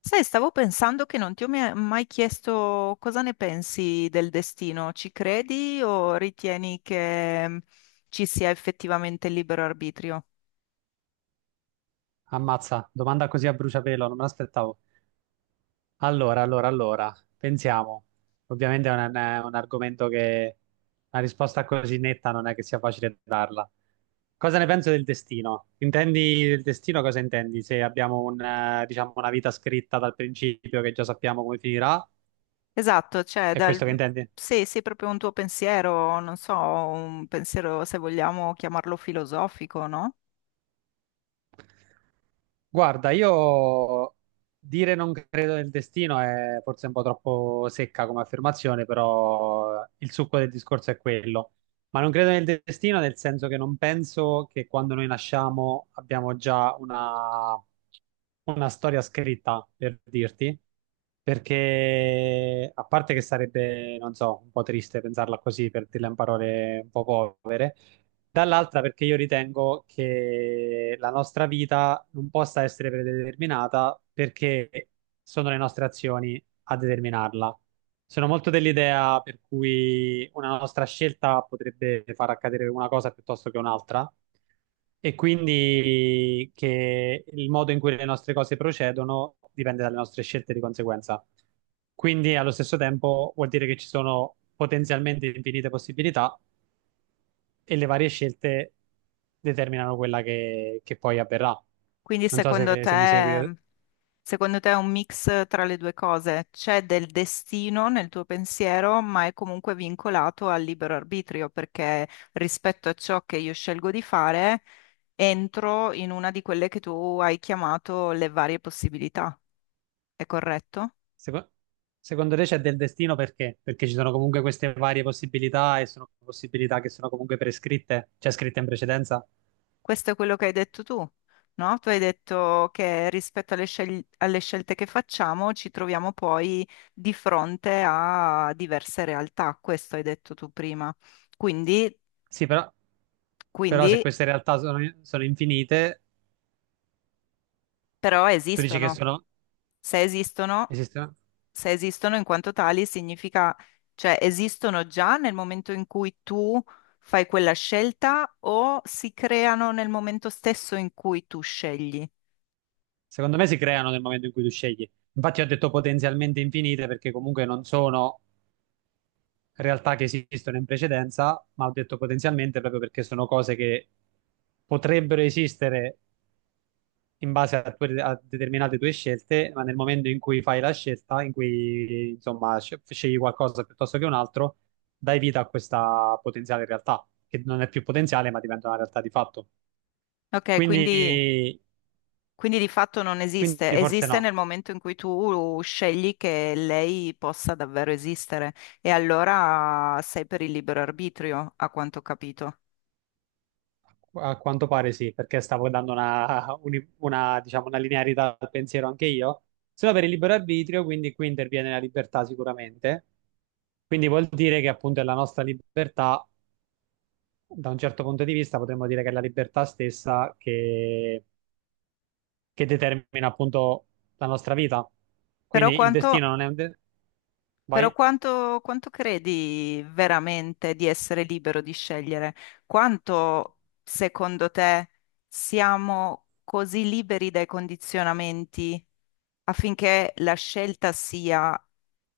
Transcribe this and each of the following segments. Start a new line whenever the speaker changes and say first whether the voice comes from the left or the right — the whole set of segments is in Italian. left: Sai, stavo pensando che non ti ho mai mai chiesto cosa ne pensi del destino. Ci credi o ritieni che ci sia effettivamente il libero arbitrio?
right: Ammazza, domanda così a bruciapelo, non me l'aspettavo. Allora, pensiamo. Ovviamente è un argomento che una risposta così netta non è che sia facile darla. Cosa ne penso del destino? Intendi del destino cosa intendi? Se abbiamo diciamo, una vita scritta dal principio che già sappiamo come finirà,
left: Esatto, cioè,
right: è questo che intendi?
left: se è proprio un tuo pensiero, non so, un pensiero se vogliamo chiamarlo filosofico, no?
right: Guarda, io dire non credo nel destino è forse un po' troppo secca come affermazione, però il succo del discorso è quello. Ma non credo nel destino nel senso che non penso che quando noi nasciamo abbiamo già una storia scritta, per dirti, perché a parte che sarebbe, non so, un po' triste pensarla così, per dirla in parole un po' povere. Dall'altra perché io ritengo che la nostra vita non possa essere predeterminata perché sono le nostre azioni a determinarla. Sono molto dell'idea per cui una nostra scelta potrebbe far accadere una cosa piuttosto che un'altra e quindi che il modo in cui le nostre cose procedono dipende dalle nostre scelte di conseguenza. Quindi allo stesso tempo vuol dire che ci sono potenzialmente infinite possibilità e le varie scelte determinano quella che poi avverrà.
left: Quindi
right: Non so
left: secondo
right: se mi segui.
left: te. Secondo te è un mix tra le due cose? C'è del destino nel tuo pensiero, ma è comunque vincolato al libero arbitrio, perché rispetto a ciò che io scelgo di fare, entro in una di quelle che tu hai chiamato le varie possibilità. È corretto?
right: Seco- secondo te c'è del destino perché? Perché ci sono comunque queste varie possibilità e sono possibilità che sono comunque prescritte, cioè scritte in precedenza.
left: Questo è quello che hai detto tu, no? Tu hai detto che rispetto alle alle scelte che facciamo, ci troviamo poi di fronte a diverse realtà. Questo hai detto tu prima. Quindi.
right: Sì, però, però se
left: Quindi
right: queste realtà sono infinite,
left: Però
right: tu dici che
left: esistono. Se esistono,
right: esistono?
left: se esistono in quanto tali, significa, cioè, esistono già nel momento in cui tu fai quella scelta o si creano nel momento stesso in cui tu scegli.
right: Secondo me si creano nel momento in cui tu scegli. Infatti ho detto potenzialmente infinite perché comunque non sono realtà che esistono in precedenza, ma ho detto potenzialmente proprio perché sono cose che potrebbero esistere in base a determinate tue scelte, ma nel momento in cui fai la scelta, in cui insomma scegli qualcosa piuttosto che un altro, dai vita a questa potenziale realtà, che non è più potenziale, ma diventa una realtà di fatto.
left: Ok, quindi,
right: Quindi,
left: quindi di fatto non
right: quindi
left: esiste.
right: forse
left: Esiste
right: no.
left: nel momento in cui tu scegli che lei possa davvero esistere. E allora sei per il libero arbitrio, a quanto ho capito.
right: A quanto pare sì, perché stavo dando una, diciamo, una linearità al pensiero anche io. Solo per il libero arbitrio, quindi qui interviene la libertà sicuramente. Quindi vuol dire che appunto è la nostra libertà, da un certo punto di vista potremmo dire che è la libertà stessa che determina appunto la nostra vita.
left: Però
right: Quindi il destino
left: quanto,
right: non è un.
left: Però
right: Vai?
left: quanto, quanto credi veramente di essere libero di scegliere? Quanto, secondo te, siamo così liberi dai condizionamenti affinché la scelta sia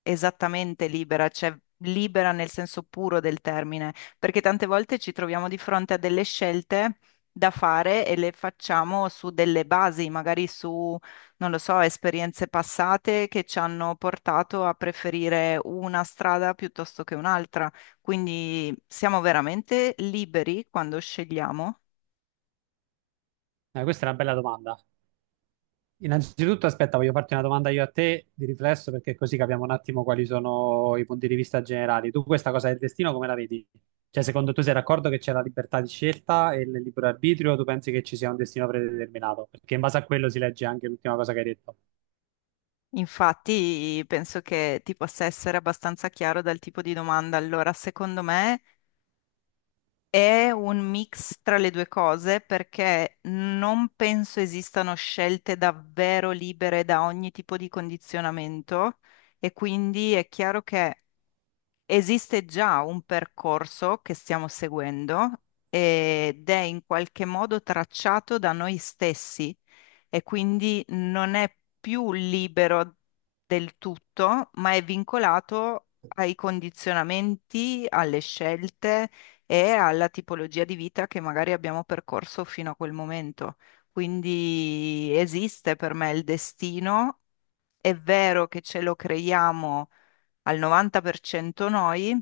left: esattamente libera, cioè libera nel senso puro del termine? Perché tante volte ci troviamo di fronte a delle scelte da fare e le facciamo su delle basi, magari su non lo so, esperienze passate che ci hanno portato a preferire una strada piuttosto che un'altra. Quindi siamo veramente liberi quando scegliamo.
right: Questa è una bella domanda. Innanzitutto, aspetta, voglio farti una domanda io a te di riflesso perché così capiamo un attimo quali sono i punti di vista generali. Tu questa cosa del destino come la vedi? Cioè, secondo tu sei d'accordo che c'è la libertà di scelta e il libero arbitrio o tu pensi che ci sia un destino predeterminato? Perché in base a quello si legge anche l'ultima cosa che hai detto.
left: Infatti, penso che ti possa essere abbastanza chiaro dal tipo di domanda. Allora, secondo me è un mix tra le due cose perché non penso esistano scelte davvero libere da ogni tipo di condizionamento e quindi è chiaro che esiste già un percorso che stiamo seguendo ed è in qualche modo tracciato da noi stessi e quindi non è più libero del tutto, ma è vincolato ai condizionamenti, alle scelte e alla tipologia di vita che magari abbiamo percorso fino a quel momento. Quindi esiste per me il destino, è vero che ce lo creiamo al 90% noi,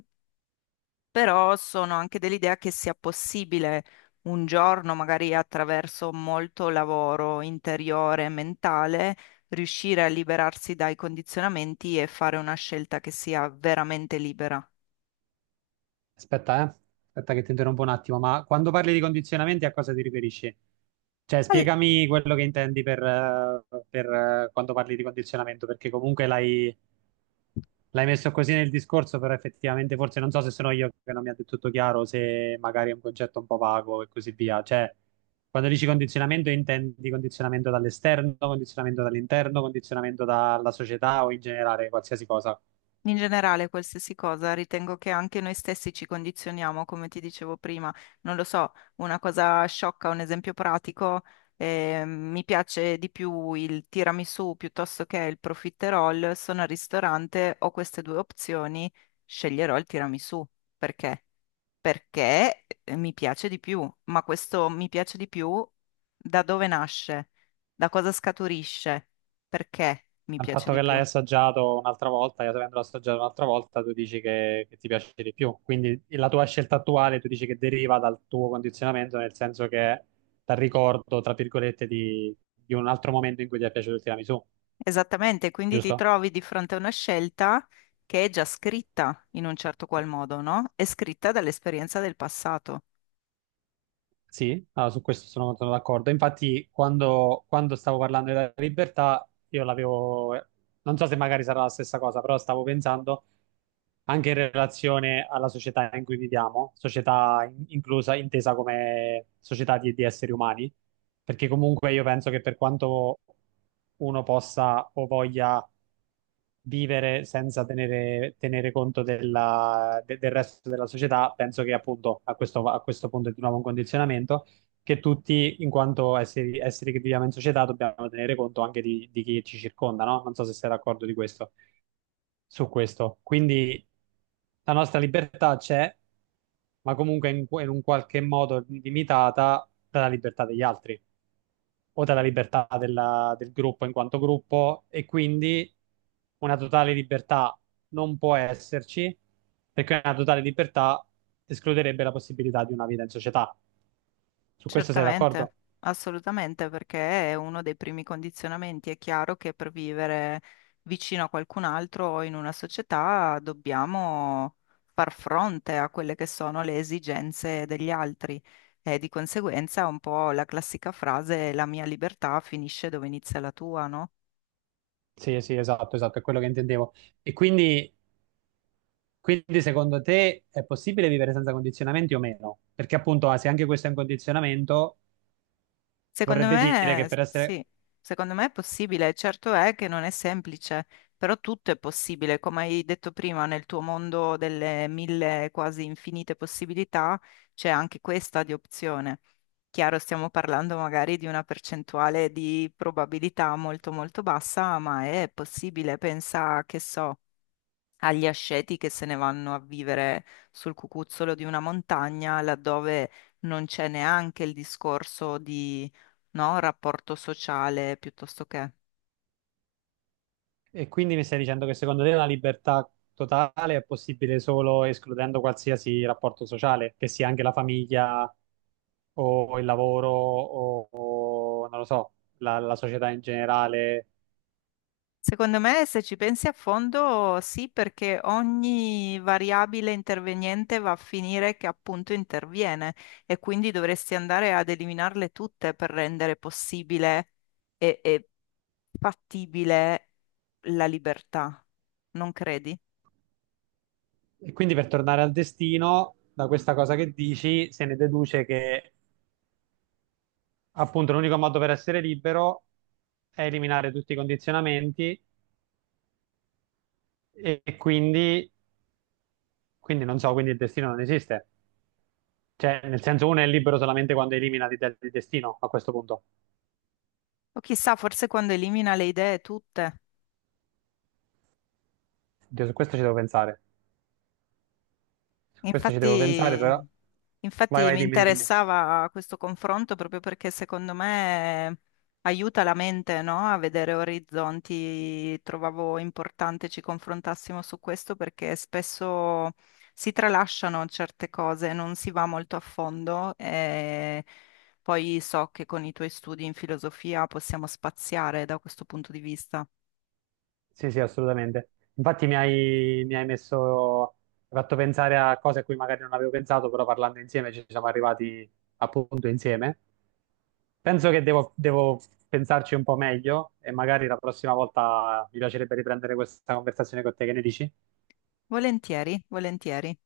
left: però sono anche dell'idea che sia possibile un giorno, magari attraverso molto lavoro interiore e mentale, riuscire a liberarsi dai condizionamenti e fare una scelta che sia veramente libera.
right: Aspetta, eh. Aspetta che ti interrompo un attimo, ma quando parli di condizionamenti a cosa ti riferisci? Cioè, spiegami quello che intendi quando parli di condizionamento, perché comunque l'hai messo così nel discorso, però effettivamente forse non so se sono io che non mi ha detto tutto chiaro, se magari è un concetto un po' vago e così via. Cioè, quando dici condizionamento intendi condizionamento dall'esterno, condizionamento dall'interno, condizionamento dalla società o in generale qualsiasi cosa.
left: In generale, qualsiasi cosa, ritengo che anche noi stessi ci condizioniamo, come ti dicevo prima. Non lo so, una cosa sciocca, un esempio pratico, mi piace di più il tiramisù piuttosto che il profiterol. Sono al ristorante, ho queste due opzioni, sceglierò il tiramisù. Perché? Perché mi piace di più, ma questo mi piace di più da dove nasce? Da cosa scaturisce? Perché mi
right: Al
left: piace
right: fatto
left: di
right: che l'hai
left: più?
right: assaggiato un'altra volta, io avendolo assaggiato un'altra volta, tu dici che ti piace di più. Quindi la tua scelta attuale, tu dici che deriva dal tuo condizionamento, nel senso che è dal ricordo, tra virgolette, di un altro momento in cui ti è piaciuto il tiramisù,
left: Esattamente, quindi ti
right: giusto?
left: trovi di fronte a una scelta che è già scritta in un certo qual modo, no? È scritta dall'esperienza del passato.
right: Sì, ah, su questo sono, sono d'accordo. Infatti, quando stavo parlando della libertà, io l'avevo, non so se magari sarà la stessa cosa, però stavo pensando anche in relazione alla società in cui viviamo, società inclusa, intesa come società di esseri umani, perché comunque io penso che per quanto uno possa o voglia vivere senza tenere conto del resto della società, penso che appunto a questo punto è di nuovo un condizionamento che tutti, in quanto esseri che viviamo in società, dobbiamo tenere conto anche di chi ci circonda, no? Non so se sei d'accordo di questo su questo. Quindi la nostra libertà c'è, ma comunque in un qualche modo limitata dalla libertà degli altri o dalla libertà del gruppo in quanto gruppo e quindi una totale libertà non può esserci perché una totale libertà escluderebbe la possibilità di una vita in società. Su questo sei d'accordo?
left: Certamente, assolutamente, perché è uno dei primi condizionamenti. È chiaro che per vivere vicino a qualcun altro o in una società dobbiamo far fronte a quelle che sono le esigenze degli altri e di conseguenza un po' la classica frase la mia libertà finisce dove inizia la tua, no?
right: Sì, sì, esatto, esatto, è quello che intendevo. E quindi Quindi secondo te è possibile vivere senza condizionamenti o meno? Perché appunto, ah, se anche questo è un condizionamento,
left: Secondo
right: vorrebbe dire che
left: me,
right: per essere.
left: sì, secondo me è possibile. Certo è che non è semplice, però tutto è possibile. Come hai detto prima, nel tuo mondo delle mille quasi infinite possibilità c'è anche questa di opzione. Chiaro, stiamo parlando magari di una percentuale di probabilità molto molto bassa, ma è possibile. Pensa, che so agli asceti che se ne vanno a vivere sul cucuzzolo di una montagna, laddove non c'è neanche il discorso di, no, rapporto sociale piuttosto che.
right: E quindi mi stai dicendo che secondo te la libertà totale è possibile solo escludendo qualsiasi rapporto sociale, che sia anche la famiglia o il lavoro o non lo so, la società in generale.
left: Secondo me, se ci pensi a fondo, sì, perché ogni variabile interveniente va a finire che appunto interviene e quindi dovresti andare ad eliminarle tutte per rendere possibile e fattibile la libertà, non credi?
right: E quindi per tornare al destino, da questa cosa che dici, se ne deduce che appunto l'unico modo per essere libero è eliminare tutti i condizionamenti e quindi non so, quindi il destino non esiste. Cioè, nel senso, uno è libero solamente quando elimina del destino, a questo punto.
left: O chissà, forse quando elimina le idee tutte.
right: Oddio, su questo ci devo pensare. Questo ci devo pensare, però.
left: Infatti,
right: Vai,
left: infatti
right: vai,
left: mi
right: dimmi, dimmi.
left: interessava questo confronto proprio perché secondo me aiuta la mente, no? A vedere orizzonti. Trovavo importante ci confrontassimo su questo perché spesso si tralasciano certe cose, non si va molto a fondo e poi so che con i tuoi studi in filosofia possiamo spaziare da questo punto di vista.
right: Sì, sì, assolutamente. Infatti mi hai messo. Mi hai, fatto pensare a cose a cui magari non avevo pensato, però parlando insieme ci siamo arrivati appunto insieme. Penso che devo pensarci un po' meglio e magari la prossima volta mi piacerebbe riprendere questa conversazione con te, che ne dici?
left: Volentieri, volentieri.